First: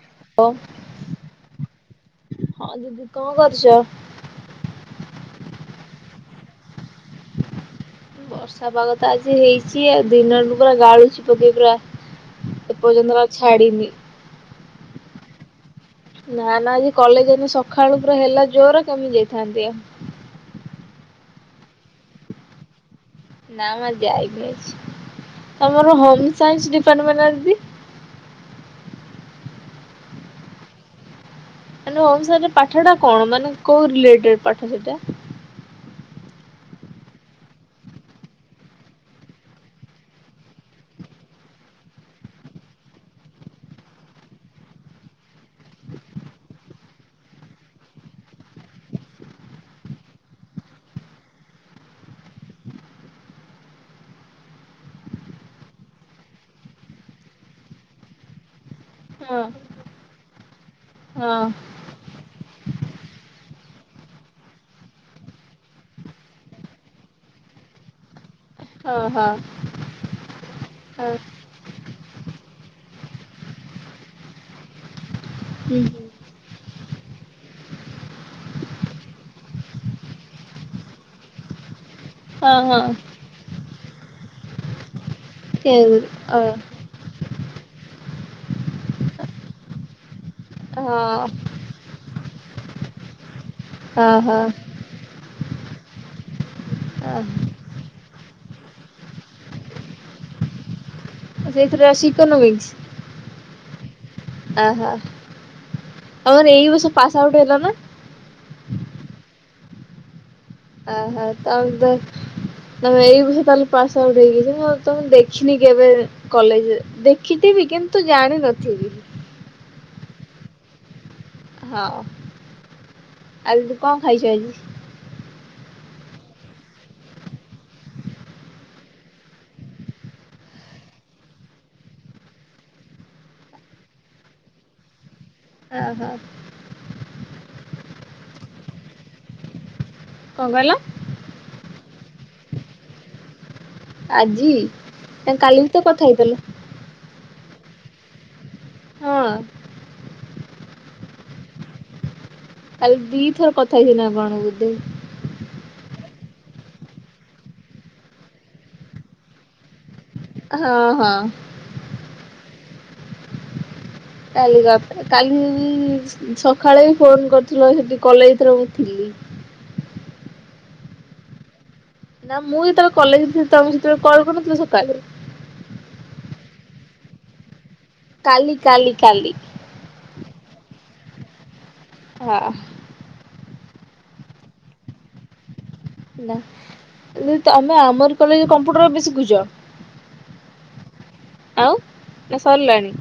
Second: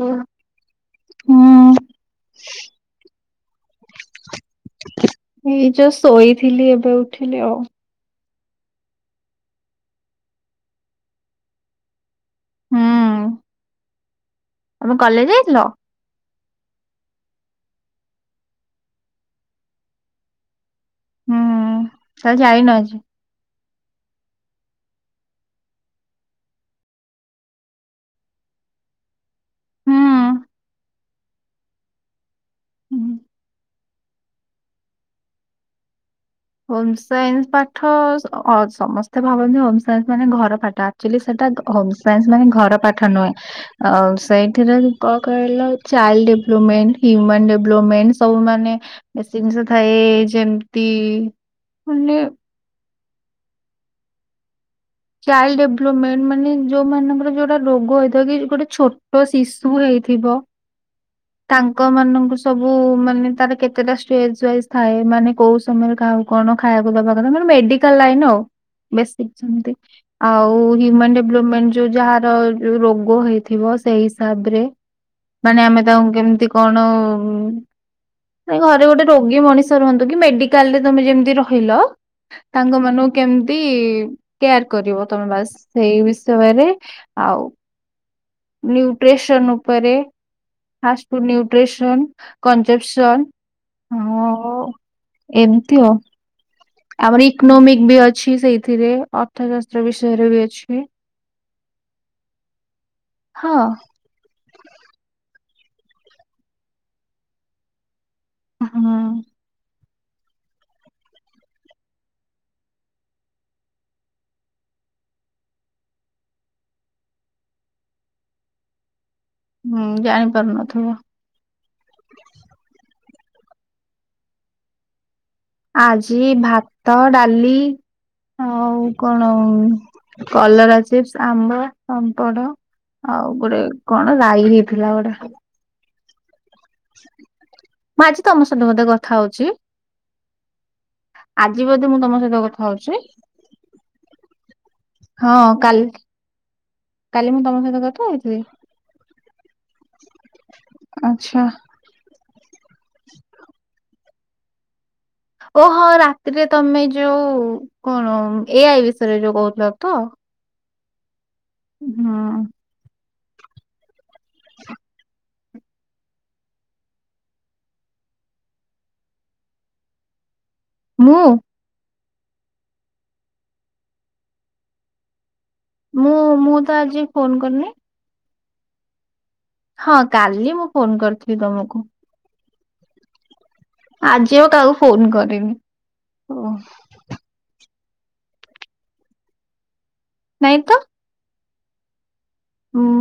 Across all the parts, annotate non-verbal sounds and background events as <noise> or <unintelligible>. ଓ <inaudible> ହୁଁ। ହଁ ଦିଦି କଣଁ କରୁଛ? ଏଇ ଯଷ୍ଟ ଶୋଇଥିଲି ଏବେ ଉଠିଲି ଆଉ। ବର୍ଷା ପାଗ ତ ଆଜି ହେଇଛି ଆଉ ଦିନଠୁ ପୁରା ଗାଳୁଛି ପକେଇ ପୁରା ଏ ପର୍ଯ୍ୟନ୍ତ ବା ହୁଁ ଛାଡ଼ିନି ତମେ କଲେଜ ଯାଇଥିଲ? ନା ନା ଆଜି କଲେଜ ଯାଇନି ସକାଳୁ ପୁରା ହେଲା ଜୋର କେମିତି ଯାଇଥାନ୍ତି ଆଉ ହୁଁ ତା ହେଲେ ଯାଇନ ଆଜି? ନା ମ ଆଉ ଯାଇନି ଆଜି, ତମର ହୋମ ସାଇନ୍ସ ଡିପାର୍ଟମେଣ୍ଟ ନା ଦିଦି? ହୁଁ। ମାନେ ହୋମସାଇନ୍ସ ରେ ପାଠ ଟା କଣ ମାନେ କୋଉ ରିଲେଟେଡ ପାଠ ସେଇଟା? ହୋମ ସାଇନ୍ସ ପାଠ ସ ଅ ସମସ୍ତେ ଭାବନ୍ତି ହୋମ ସାଇନ୍ସ ମାନେ ଘର ପାଠ ଆକ୍ଚୁଲି ସେଟା ହୋମସାଇନ୍ସ ମାନେ ଘର ପାଠ ନୁହେଁ ଅ ସେଇଥିରେ କଣ କହିଲ ଚାଇଲ୍ଡ ଡେଭଲପମେଣ୍ଟ ହ୍ୟୁମାନ ଡେଭଲପମେଣ୍ଟ ସବୁ ମାନେ ବେଶୀ ଜିନିଷ ଥାଏ ଯେମିତି ମାନେ ଚାଇଲ୍ଡ ଡେଭଲପମେଣ୍ଟ ମାନେ ଯୋଉ ମାନଙ୍କର ଯୋଉଟା ରୋଗ ହେଇଥିବ କି ଗୋଟେ ଛୋଟ ହଁ ଶିଶୁ ହେଇଥିବ ହଁ ତାଙ୍କ ମାନଙ୍କୁ ସବୁ ମାନେ ତାର କେତେଟା ଷ୍ଟେଜ ୱାଇଜ ଥାଏ ମାନେ କୋଉ ସମୟରେ କାହାକୁ କଣ ଖାଇବାକୁ ଦବା କଥା ମାନେ ମେଡିକାଲ ଲାଇନ ଆଉ ହଁ ବେଶିକ୍ ହଁ ସେମତି ଆଉ ହ୍ୟୁମାନ ହଁ ଡେଭଲପମେଣ୍ଟ ଯୋଉ ଯାହାର ର ରୋଗ ହେଇଥିବ ସେଇ ହିସାବରେ ମାନେ ହୁଁ ଆମେ ତାଙ୍କୁ କେମିତି କଣ ଘରେ ଗୋଟେ ରୋଗୀ ମଣିଷ ରୁହନ୍ତୁ କି ମେଡିକାଲ ରେ ତମେ ଯେମିତି ରହିଲ ହଁ ତାଙ୍କ ହଁ ମାନଙ୍କୁ କେମିତି କେୟାର କରିବ ତମେ ବାସ ସେ ସେଇ ଅ ବିଷୟରେ ଆଉ ନ୍ୟୁଟ୍ରିସନ ଉପରେ ଫାଷ୍ଟଫୁଡ ହଁ ନ୍ୟୁଟ୍ରିସନ, କଂଜେପସନ୍ ହଁ ହଉ ଏମତି ଆଉ ହଁ ଆମର ଇକୋନୋମିକ ବି ଅଛି ସେଇଥିରେ ଅର୍ଥଶାସ୍ତ୍ର ବିଷୟରେ ବି ଅଛି। ଓ ସେଇଥିରେ ଅଛି ଇକୋନୋମିକ୍ସ? ହଁ। ଓହୋ ତମର ଏଇ ବର୍ଷ ପାସ୍ ଆଉଟ୍ ହେଲା ନା? ହୁଁ ଅହ ତମ ଦ ତମେ ଏଇ ବର୍ଷ ତାହେଲେ ପାଶ ଆଉଟ ହେଇକି ଯେ ମୁଁ ଆଉ ତମକୁ ଦେଖିନି କେବେ। କଲେଜରେ, ଦେଖିଥିବି କିନ୍ତୁ ଜାଣିନଥିବି। ହୁଁ, ଜାଣି ପାରୁନଥିବ। ହଁ, ଆଜି ତୁ କଣ ଖାଇଛୁ ଆଜି? ଆଜି ଭାତ, ଡାଲି। ଆଉ କଣ କଲରା ଚିପ୍ସ, ଆମ୍ବ, ପାମ୍ପଡ। ଆଉ ଗୋଟେ କଣ ରାଇ ହେଇଥିଲା ଗୋଟେ। ଓ ହୋ। ମୁଁ ଆଜି ତମ ସହିତ ବୋଧେ କଥା ହଉଛି? କଣ କହିଲ? ଆଜି ବୋଧେ ମୁଁ ତମ ସହିତ କଥା ହଉଛି? ଆଜି? ହଁ ବି ତ କାଲି, କଥା ହେଇଥିଲ କାଲି ମୁଁ ତମ ସହିତ କଥା ହେଇଥିଲି? ହଁ ଆଚ୍ଛା। କାଲି ଦି ଥର କଥା ହେଇଛି ନା କଣ ବୋଧେ। ଓ ହଁ ରାତିରେ ତମେ ଯୋଉ, କଣ ଏଆଇ ବିଷୟରେ ଯୋଉ କହୁଥିଲ ତ? ହଁ ହଁ। ହୁଁ। କାଲି ରାତିରେ, କାଲି ବି ସକାଳେ ଫୋନ କରିଥିଲ ସେଠି କଲେଜରେ ମୁଁ ଥିଲି। ମୁଁ? ନା ମୁଁ ଯେତେବେଳେ କଲେଜ ଥିଲି, ତମେ ସେତେବେଳେ କରିନଥିଲ ସକାଳେ। ମୁଁ, ମୁଁ ତ ଆଜି ଫୋନ କରିନି। କାଲି କାଲି କାଲି। ହଁ, କାଲି ମୁଁ ଫୋନ କରିଥିଲି ତମକୁ। ହଁ। ଆଜିି ଆଉ କାହାକୁ ଫୋନ କରିନି। ନା। ଓ କିନ୍ତୃ ତମେ ଆମରି କଲେଜରେ କମ୍ପ୍ୟୁଟର ଏବେ ଶିଖୁଛ? ନାଇ ତ। ଆଉ ନା ସରିଲାଣି?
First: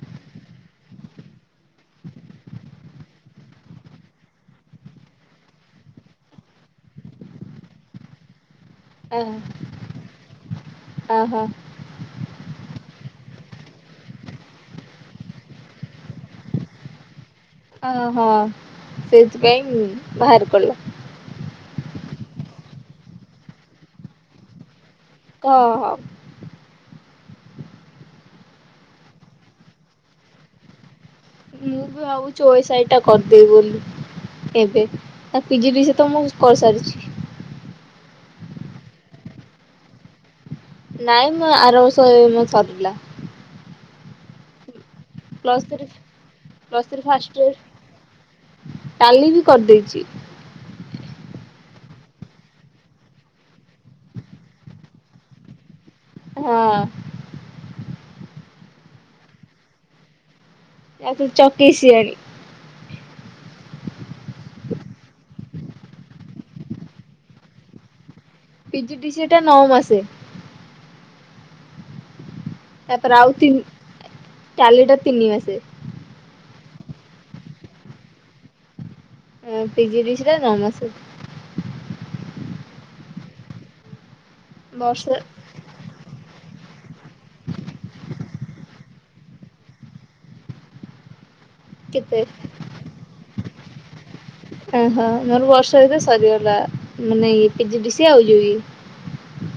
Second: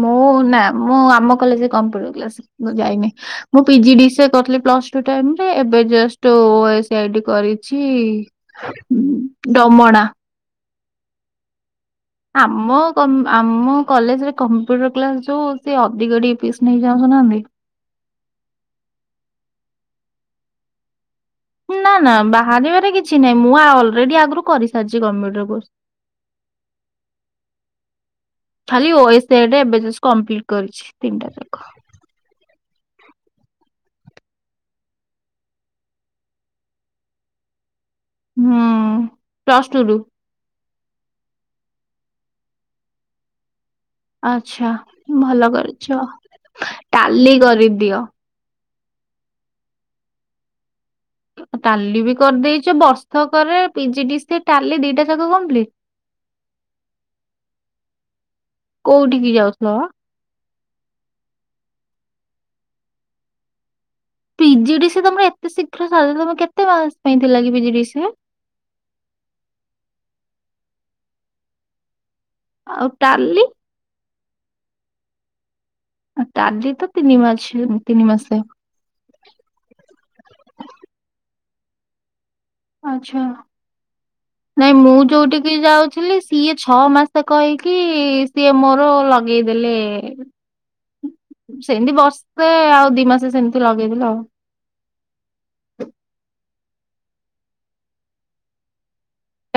ମୁଁ ନା ମୁଁ ଆମ କଲେଜରେ କମ୍ପ୍ୟୁଟର କ୍ଲାସ ଯାଇନି। ମୁଁ ପିଜି ଡିସିଏ କରିଥିଲି ପ୍ଲସ ଟୁ ଟାଇମରେ, ଏବେ ଜଷ୍ଟ ଓଏସି ଆଇଡି କରିଛି। ଡମଣା। ଓ ହୋ। ଆମ କ-ଆମ କଲେଜରେ କମ୍ପ୍ୟୁଟର କ୍ଲାସ ଯୋଉ ସେ ଅଧିକ ଟିକେ ପିସ୍ ନେଇ ଯାଉଛନା ନାହି? ଅ ହ, ସେଥିପାଇଁ ମୁଁ, ବାହାରି ପଡିଲା। ନା ନା ବାହାରିବାରେ କିଛି ନାହିଁ, ମୁଁ ଆ-ଅଲରେଡି ଆଗରୁ କରିସାରିଛି ଗମେଟରେ ହଁ କୋର୍ଷ। <inaudible> ହଁ। ଖାଲି ଓଏସ ଏଡେ ଏବେ ଜଷ୍ଟ୍ କପ୍ଲି୍ଟ୍ କରିଛି, ତିନିଟା ଯାକ। ମୁଁ ବି ଭାବୁଛିୁ ଓଏସାହି ଟା କରିଦେଇବି ବୋଲି। ଏବେ। ପିଜି ଡିସିଏ ତ ମୁଁ କରିସାରିଛି। ହୁଁ। ପ୍ଲ୍ ଷ୍ଟୂ ରୁ। ନାଇଁ ମ, ଆର ବର୍ଷ ମୋ ସରିଲା। ଆଛା ଭଲ ପ୍ଲସ୍ ଥ୍ରୀ କରିଛ। Plus three first Tally year କରିଦିଅ। ଟାଲି ବି କରିଦେଇଛି। ଟାଲି ବି କରିଦେଇଛ, ବର୍ଷକରେ ପିଜିଡିସିଏ, ଟାଲି ଦି ଟା ଜାଗ କମ୍ପଲିଟ୍? ହଁ। କୋଉଠିକି ଯାଉଥିଲ? ଯାଉଥିଲି ଚକି ସିଆଳି। ପିଜିଡି ସି ତମର ଏତେ ଶୀଘ୍ର ସାରି ଦବ ତମ କେତେ ମାସ ପାଇଁ ଥିଲା କି ପିଜିଡି ସି। ପିଜିଡିସି ଏଟା ନଅ ମାସେ। ତାପରେ ଆଉ ତିନି ଟାଲି ଟା ତିନି ମାସେ। ଟାଲି ତ ତିନି ମାସେ ତିନି ମାସେ ପାଇଁ। ହଁ ପି ଜି ଡି ସି ଟା ନଅ ମାସେ। ଆଚ୍ଛା, ନାଇଁ ମୁଁ ବର୍ଷେ ଯୋଉଠିକି ଯୋଉଠି ଯାଉଥିଲି ସିଏ ଛଅ ମାସ କହିକି ସିଏ ମୋର ଲଗେଇଦେଲେ। ସେମିତି କେତେ ବସ୍ତେ ଆଉ ଦି ମାସେ ସେମିତି ଲଗେଇଦେଲେ ଆଉ। ଓହୋ ମୋର ବର୍ଷେ ଭିତରେ ସରିଗଲା ମାନେ ପଜିଡ଼ିସି ଆଉ ଯୋଉ ଇଏ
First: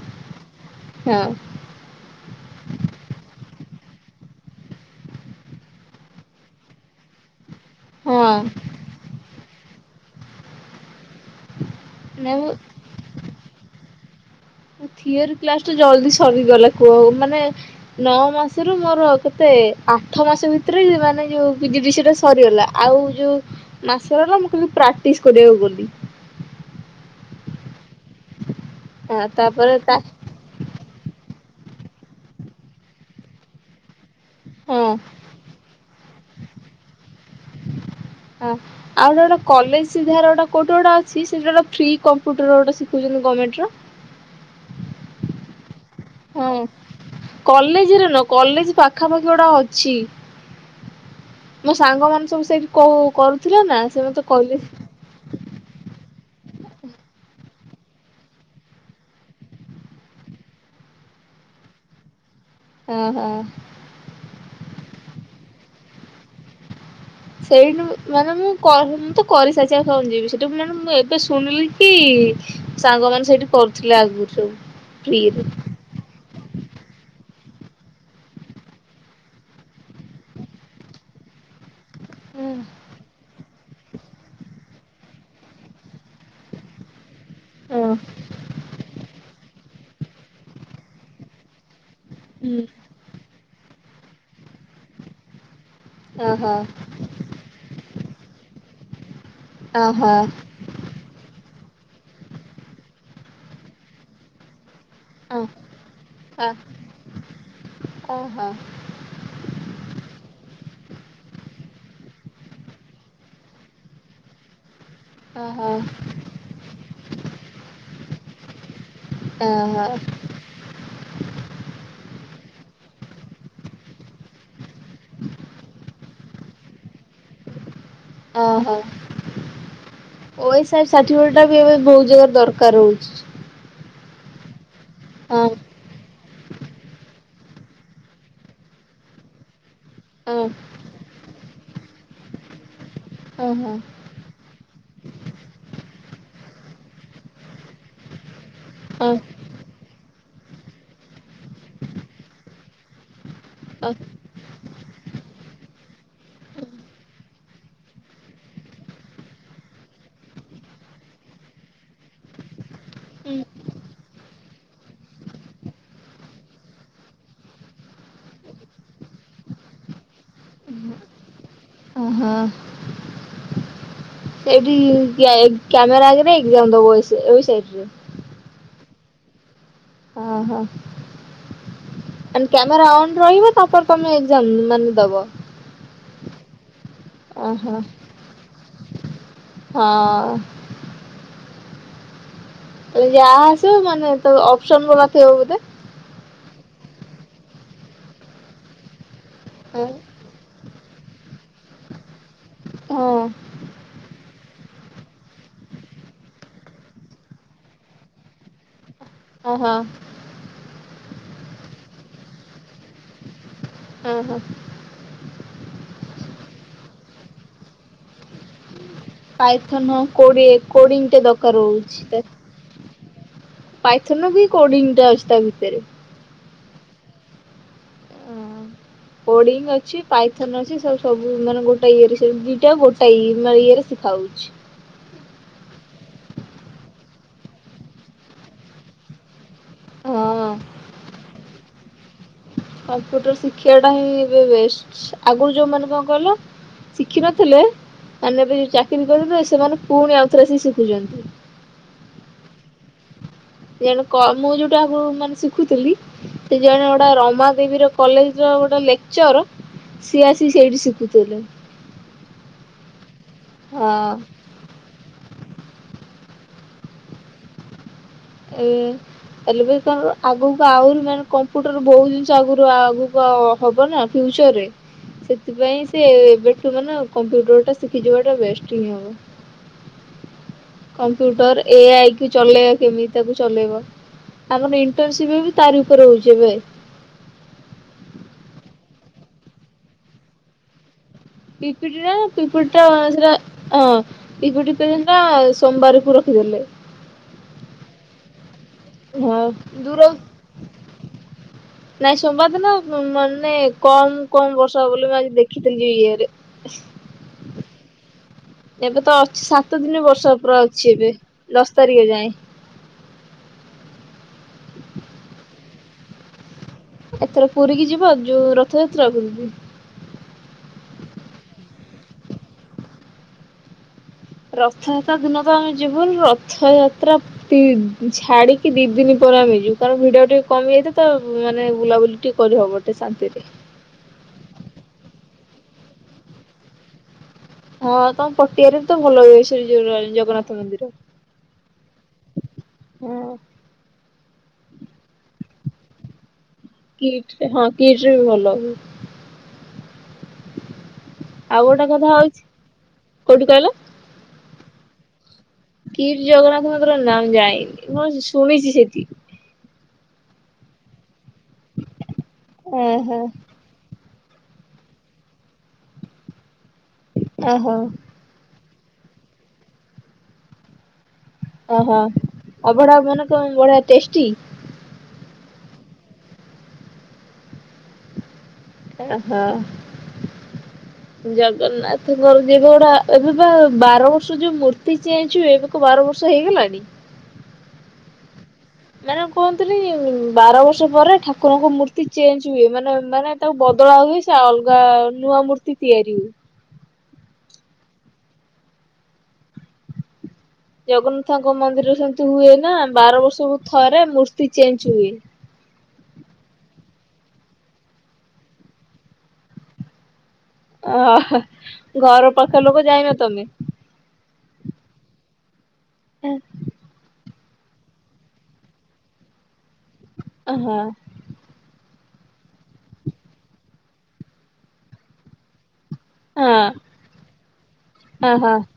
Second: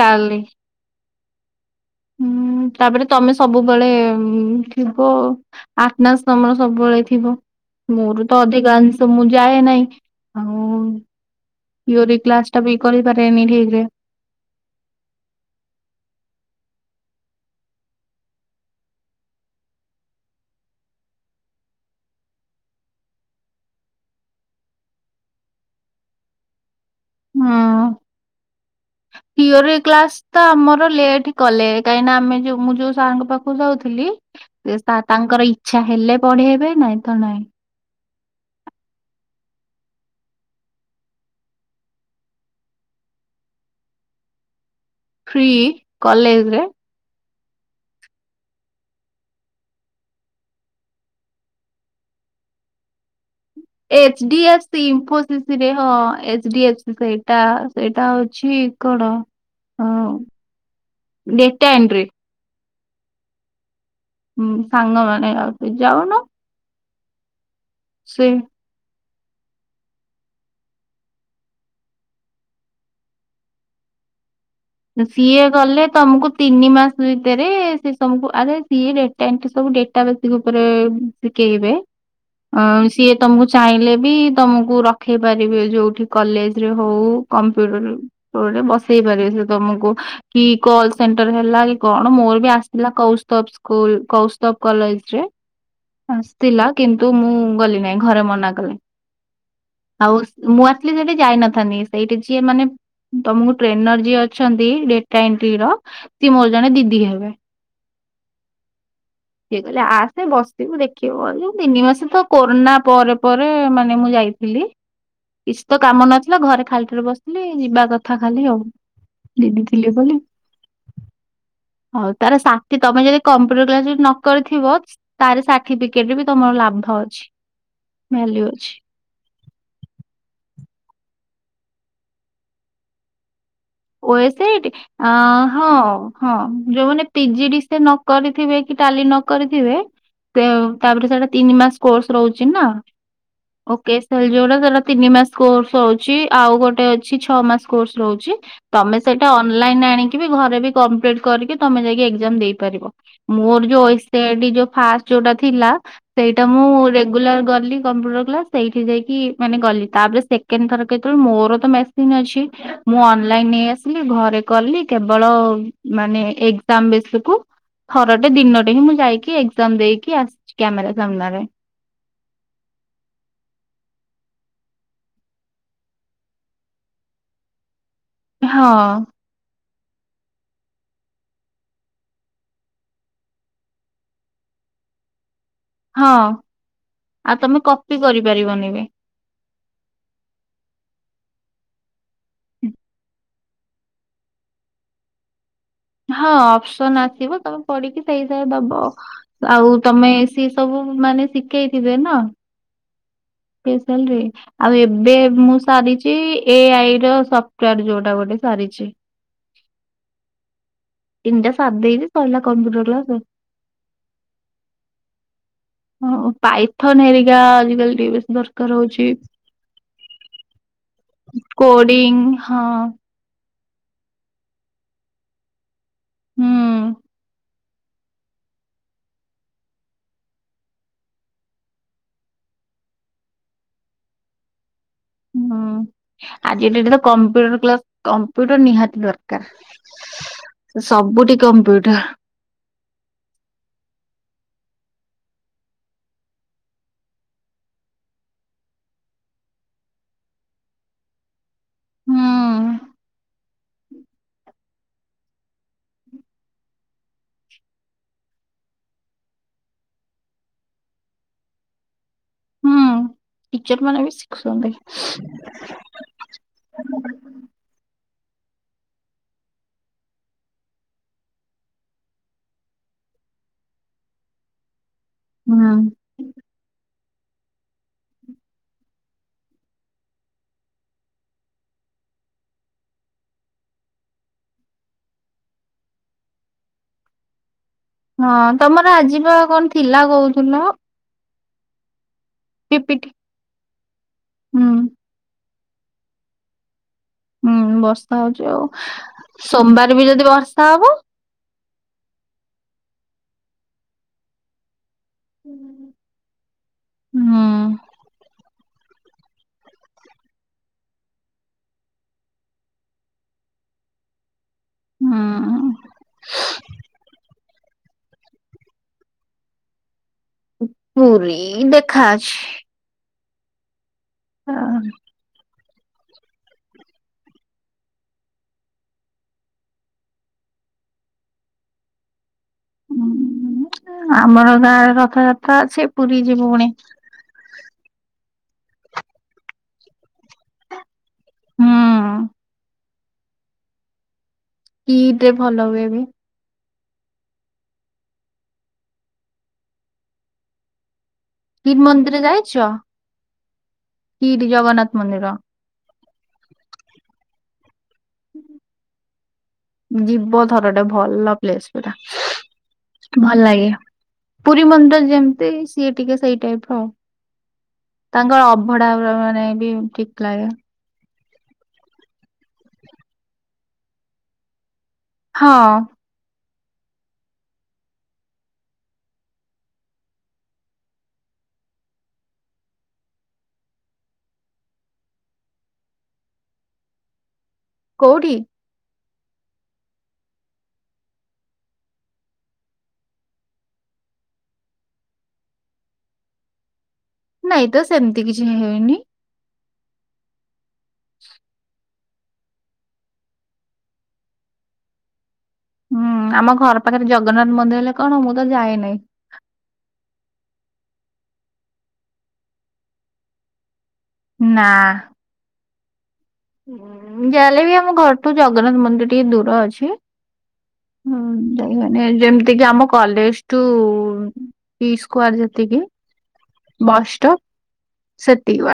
ଟାଲି। ହଁ। ହୁଁ ତାପରେ ତମେ ସବୁବେଳେ ଥିବ। ଆଠନାସ ତମର ସବୁବେଳେ ଥିବ। ମୋର ହଁ ତ ଅଧିକାଂଷ ମୁଁ ଯାଏ ନାହିଁ ଆଉ। ଥିଓରୀ ନାଇଁ କ୍ଲାସ ଟା ବି କରିପାରେନି ଠିକ ରେ। ଥିଓରି କ୍ଲାସ ଟା ଜଲଦି ସରିଗଲା କୁହ ମାନେ ନଅ ମାସରୁ ମୋର କେତେ ଆଠ ମାସେ ଭିତରେ ମାନେ ଯୋଉ ପି ଜି ଡିସି ଟା ସରିଗଲା। ଆଉ ଯୋଉଁ ମାସରହିଲା ମୁଁ ଖାଲି ପ୍ରାକ୍ଟିସ୍ କରିବାକୁ ଗଲି। ହଁ ହଁ ତାପରେ ଥିଓରି ତା କ୍ଲାସ ତ ଆମର ଲେଟ୍ କଲେ କାହିଁକିନା ଆମେ ଯଉ ମୁଁ ଯୋଉ ସାର୍ ପାଖକୁ ଯାଉଥିଲି ଏ ହଁ ତା ତାଙ୍କର ଇଚ୍ଛା ହେଲେ ପଢେଇବେ ନାଇଁ ତ ନାଇଁ। ହଁ। ଆଉ ଯୋଉଟା କଲେଜ ସିଧାରେ ଗୋଟେ କୋଉଠି ଗୋଟେ ଅଛି ସେ ଟୋଟାଲ ଫ୍ରି କମ୍ପ୍ୟୁଟର ଗୋଟେ ସିଖଉଛନ୍ତି ଗଭ୍ମେଣ୍ଟ ର। ଫ୍ରି କଲେଜ ହଁ ରେ? କଲେଜରେ ନୁହଁ କଲେଜ ପାଖାପାଖି ଗୋଟା ଅଛି। ମୋ ସାଙ୍ଗ ମାନେ ସବୁ ସେଇଠି କହୁ କରୁ H D F C, Infosys ରେ ହଁ ଏଚ ଡି ଏଫ ସି ସେଇଟା ସେଇଟା ହଉଛି କଣ ହଁ <unintelligible> ହଁ ହଁ। ହୁଁ ସାଙ୍ଗମାନେ ଯାଉଛନ୍ତି ଯାଉନୁ। ସେଇଠି ମାନେ ମୁଁ କହି ମୁଁ ତ କରିସାରିଛି ଆଉ କଣ ଯିବି ସେଠି ମାନେ ମୁଁ ଏବେ ଶୁଣିଲି କି ସାଙ୍ଗମାନେ ସେଇଠି କରୁଥିଲେ ଆଗରୁ ସବୁ। ଫ୍ରିରେ। ସିଏ ଗଲେ ତମକୁ ତିନି ମାସ ଭିତରେ ସେ ତମକୁ ଆରେ ସିଏ ଡେଟାଏନ୍ଟ୍ରି ସବୁ ଡେଟାବେସିକ ଉପରେ ଶିଖେଇବେ ହଁ ଅଁ ସିଏ ତମକୁ ଚାହିଁଲେ ବି ତମକୁ ରଖେଇ ପାରିବେ ଯୋଉଠି କଲେଜ ରେ ହଉ କମ୍ପ୍ୟୁଟରରେ କୋଉଠି ବସେଇ ପାରିବେ ସେ ତମକୁ କି କଲ ସେଣ୍ଟର ହେଲା କି କଣ ମୋର ବି ହୁଁ ଆସିଥିଲା କୌସ୍ତୁଭ ସ୍କୁଲ କୌସ୍ତୁଭ କଲେଜ ରେ? ଓହୋ ଆସିଥିଲା କିନ୍ତୁ ମୁଁ ଗଲି ନାଇଁ ଘରେ ମନା କଲେ। ଆଉ ଓହୋ ଗୋଟ ମୁଁ ଆ ସେଠି ଯାଇ ନଥାନ୍ତି ସେଇଠି ଯିଏ ମାନେ ତମକୁ ଟ୍ରେନର ଯିଏ ଅ ଛନ୍ତି ଡେଟା ଓହୋ ଏନ୍ଟ୍ରିର ସେ ଓହୋ। ମୋର ଜଣେ ଦିଦି ହେବେ। ସେ କହିଲେ ଆସେ ବସିଥିବୁ ଦେଖିବୁ ବୋଲି ତିନି ମାସ ତ କୋରୋନା ପରେ ପରେ ମାନେ ମୁଁ ଯାଇ ଥିଲି କିଛି ଓହୋ ତ କାମ ନଥିଲା ଘରେ ଖାଲିଟାରେ ବସିଥିଲି ଯିବା କଥା ଖାଲି ଆଉ। ଦିଦି ଓହୋ ଥିଲେ ବୋଲି ହଉ ତାର ସାର୍ଟି ତମେ ଯଦି କମ୍ପ୍ୟୁଟର କ୍ଲାସ ବି ନ କରିଥିବ ତାର ସାର୍ଟିଫିକେଟ ବି ତମର ଲାଭ ଅଛି ଭାଲ୍ୟୁ ଅଛି। ଓ ଏସ ଆର ସାର୍ଟିଫିକେଟ ଟା ବି ଏବେ ବହୁତ ଜାଗାରେ ଦରକାର ହଉଛି। ଓ ଏସ ଏ ଟି ଆଁ ହଁ ହଁ ଯୋଉମାନେ ପିଜି ଡି ସି ଏ ନ କରିଥିବେ କି ଟାଲି ନ କରିଥିବେ ହଁ ପେ ତାପରେ ସେଇଟା ତିନି ମାସ କୋର୍ସ ରହୁଛି ନା। ଓହୋ ଓ କେ ସି ଏଲ ଯୋଉଟା ସେଇଟା ତିନି ମାସ କୋର୍ସ ହଉଛି ଆଉ ଗୋଟେ ଅଛି ଛଅ ମାସ କୋର୍ସ ରହୁଛି। ତମେ ଓ ସେଇଟା ଅନଲାଇନ ଆଣିକି ବି ଘରେ ବି କମ୍ପ୍ଲିଟ କରିକି ତମେ ଯାଇକି ଏକ୍ଜାମ ଦେଇପାରିବ। ମୋର ଯୋଉ O SC R D first ଯୋଉଟା ଥିଲା। ସେଇଟା ମୁଁ ରେଗୁଲାର ଗଲି କମ୍ପ୍ୟୁଟର କ୍ଲାସ ସେଇଠି ଯାଇକି ମାନେ ଗଲି ତାପରେ ସେ କେଣ୍ଡ ଥର କେତେବେଳେ ମୋର ତ ମେସିନ୍ ଅଛି ମୁଁ ଅନ୍ ନଲାଇନ ନେଇ ଆସିଲି ଘରେ କଲି କେବଳ ମାନେ ଏକ୍ଜାମ ବେସକୁ ଥରଟେ ଦିନଟେ ହିଁ ମୁଁ ଯାଇକି ଏକ୍ଜାମ ଦେଇକି ଆସିଛି କ୍ୟାମେରା ସାମ୍ନାରେ। ଓହୋ। ସେଇଠି କ କ୍ୟାମେରା ଆଗରେ ଏକ୍ଜାମ ଦବ ୱେସ ୱେସାଇଟ୍ ରେ। ହଁ। ଓହୋ। ମାନେ କ୍ୟାମେରା ଅନ ରହିବ ତାପରେ ତମେ ଏକ୍ଜାମ ମାନେ ଦବ। ହଁ ଆଉ ତମେ ଓହୋ କପି କରିପାରିବନିବି। ହଁ। ଉଁ ଯାହା ଆସିବ ମାନେ ତ ଅପ୍ସନ ବାଲା ଥିବ ବୋଧେ। ହଁ ଅପ୍ସନ ଆସିବ ତମେ ପଢିକି ସେଇ ହିସାବରେ ଦବ। ଆଉ ହଁ ତମେ ସିଏ ସବୁ ମାନେ ଶିଖେଇଥିବେ ନା। ସ୍ପେଶାଲରେ। ଆଉ ଏବେ ମୁଁ ସାରିଛି ଏଆଇ ର ସଫ୍ଟାର ଯୋଉଟା ଗୋଟେ ସାରିଛି। ଓ ହାଁ। ତିନିଟା ସାରି ଦେଇଛି ସରିଲା କମ୍ପୁଟର ହଁ ହଁ। ହଁ ପାଇଥନ ହେରିକା ଆଜିକାଲି ଟିକେ ବେଶୀ ଦରକାର ହଉଛି। ପାଇଥାନ କୋଡି କୋଡିଙ୍ଗ ତେ ଦରକାର ହଉଛି। କୋଡିଂ ଦ ହଁ। ପାଇଥନ ବି କୋଡିଂ ଟା ଅଛି ତା ଭିତରେ। ହୁଁ। କୋଡିଙ୍ଗ ଅଛି ପାଇଥନ ଅଛି ସବୁ ସବୁ ମାନେ ଗୋଟେ ଇଏରେ ଦିଟା ଗୋଟା ଇ ଇଏ ରେ ଶିଖା ହଉଛି। ହୁଁ ଆଜି ଡେଟ ତ କମ୍ପ୍ୟୁଟର କ୍ଲାସ କମ୍ପ୍ୟୁଟର ନିହାତି ହଁ ଦରକାର। ସବୁଠି କମ୍ପ୍ୟୁଟର। କମ୍ପ୍ୟୁଟର ଶିଖିବା ଟା ହିଁ ଏବେ ବେଷ୍ଟ ଆଗରୁ ଯୋଉ ମାନେ କଣ କହିଲ ଶିଖିିନଥିଲେ ମାନେ ଏବେ ଚାକିରି କରୁଥିଲେ ସେମାନେ ପୁଣି ଆଉଥରେ ଆସି ଶିଖୁଛନ୍ତି। ହୁଁ। ଯେଣେ କ ମୁଁ ଯୋଉଟା ଆଗରୁ ମାନେ ଶିଖୁଥିଲି। ସେ ଜଣେ ଗୋଟେ ରମାଦେବୀ ର କଲେଜ ର ଗୋଟେ ଲେକ୍ଚର। ସିଏ ଆସି ସେଇଠି ଶିଖୁଥିଲେ। ହୁଁ ଟିଚର ହଁ ମାନେ ବି ଶିଖୁଛନ୍ତି। ଏ <inaudible> ଆଗକୁ ଆହୁରି ମାନେ କମ୍ପ୍ୟୁଟର ବହୁତ ଜିନିଷ ଆଗରୁ ଆଗକୁ ଅ ହବ ନା ଫ୍ୟୁଚର୍ ରେ ହୁଁ ସେଥିପାଇଁ ସେ ଏବେଠୁ ମାନେ କମ୍ପ୍ୟୁଟର ଟା ଶିଖିଯିବା ଟା ବେଷ୍ଟ୍ ହିଁ ହବ। କମ୍ପ୍ୟୁଟର ଏ ଆଇ କି ଚଲେଇଆ କେମିତି ତାକୁ ଚଲେଇବ? ଆମର ଇଣ୍ଟର୍ନସିପ୍ ବି ତାରି ଉପରେ ହଉଛି ଏବେ। ହଁ ତମର ଆଜି ପା କଣ ଥିଲା କହୁଥୁଲୁ? ପିପିଟିରେ, ପିପୁଡି ଟା ପିପିଟି ସେଟା ଅଁ ହୁଁ ପିପିଡ଼ି ତ ସେଦିନ ସୋମବାରକୁ ରଖିଦେଲେ। ହୁଁ ବର୍ଷା ହଉଛି ଆଉ, ହଁ ସୋମବାର ଦୂର ବି ଯଦି ବର୍ଷା ହବ? ନାଇଁ ସୋମବାର ଦିନ ମାନେ କମ କମ ବର୍ଷା ହବ ବୋଲି ମୁଁ ଆଜି ଦେଖିଥିଲି ଇଏରେ ହୁଁ ଏବେ ତ ଅଛି ସାତ ଦିନ ବର୍ଷା ପୁରା ଅଛି ଏବେ ଦଶ ତାରିଖ ଯାଏଁ। ହଁ ଶୁ ଉ ଏଥର ପୁରୀକି ଯିବ ଯୋଉ ରଥଯାତ୍ରା କୁ ବି ପୁରୀ ଦେଖା ଅଛି। ରଥଯାତ୍ରା ଦିନ ତ ଆମେ ଯିବୁନି ରଥଯାତ୍ରା ଛାଡ଼ିକି ଦି ଦିନ ପରେ ଆମେ ଯିବୁ, କାରଣ ଭିଡ଼ ଟିକେ କମିଯାଇଥିବ ତ ମାନେ ବୁଲାବୁଲି ଟିକେ କରିହବ ଟିକେ ଶାନ୍ତିରେ। ହୁଁ ଆମର ଗାଁରେ ରଥଯାତ୍ରା ଅଛି, ପୁରୀ ଯିବୁ ପୁଣି। ହଁ ତମ ପଟିଆରେ ବି ତ ଭଲ ହୁଏ, ଶ୍ରୀଜିଉ ର ଜଗନ୍ନାଥ ମନ୍ଦିର। ହିଁ ହଁ କିଟ୍ ରେ ଭଲ ହୁଏ ବି। କିଟ୍ ରେ ହଁ କିଟ୍ ରେ ବି ଭଲ ହୁଏ। ଆଉ କିଟ୍ ଗୋଟେ କଥା ମନ୍ଦିର ହଉଛି ଯାଇଛ? କୋଉଠି କହିଲ କିଟ୍ ଜଗନ୍ନାଥ ମନ୍ଦିର। କିଟ୍ ଜଗନ୍ନାଥ ମନ୍ଦିର ନା ମୁଁ ଯାଇନି। ହଁ ଶୁଣିଛି ସେଠି। ଯିବ ଥର ଟେ ଭଲ ପ୍ଲେସ୍ ପୁରା, ଓହୋ। ଭଲ ଲାଗେ। ପୁରୀ ମନ୍ଦିର ଯେମିତି ସିଏ ଟିକେ ସେଇ ଟାଇପ୍ ର ଆଉ। ଓହୋ ତାଙ୍କ ଅଭଡ଼ା ପୁରା ମାନେ ବି ଠିକ୍ ଲାଗେ। ଓହୋ ଅଭଡ଼ା ମାନେ କଣ ବଢ଼ିଆ ଟେଷ୍ଟି? ହଁ ଅ ହ ହ ଜଗନ୍ନାଥଙ୍କର ଯେବେ ଗୁଡ଼ା ଏବେ ବା ବାର ବର୍ଷ ଯୋଉ ମୂର୍ତ୍ତି ଚେଞ୍ଜ ହୁଏ କଁ ବାର ବର୍ଷ ହେଇଗଲାଣି? କୋଉଠି? ମାନେ କୁହଥିଲି ବାର ବର୍ଷ ପରେ ଠାକୁରଙ୍କ ମୂର୍ତ୍ତି ଚେଞ୍ଜ ହୁଏ, ମାନେ ମାନେ ତାକୁ ବଦଳା ହୁଏ ସେ ଅଲଗା ନୂଆ ମୂର୍ତ୍ତି ତିଆରି ହୁଏ। ନାଇଁ ତ ସେମ୍ତି କିଛି ହେଇନି। ଜଗନ୍ନାଥଙ୍କ ମନ୍ଦିରରେ ସେମିତି ହୁଏ ନା ବାର ବର୍ଷକୁ ଥରେ ମୂର୍ତ୍ତି ଚେଞ୍ଜ ହୁଏ। ହୁଁ ଆମ ଘର ପାଖରେ ଜଗନ୍ନାଥ ମନ୍ଦିର ହେଲେ କଣ ମୁଁ ତ ଯାଏ ନାହିଁ। ଓ ଘର ପାଖ ଲୋକ ଯାଇନ ତମେ? ନା। ହୁଁ। ଯାଲେ ବି ଆମ ଘରଠୁ ଜଗନ୍ନାଥ ମନ୍ଦିର ଟିକେ ଦୂର ଅଛି ଓହୋ। <unintelligible> ଯେମିତି କି ଆମ କଲେଜୁ ଠୁ ଜି ସ୍କ୍ୱେୟାର୍ ଯେତିକି ହଁ ବଷ୍ଟ ହଁ। ସତ୍ୟବା।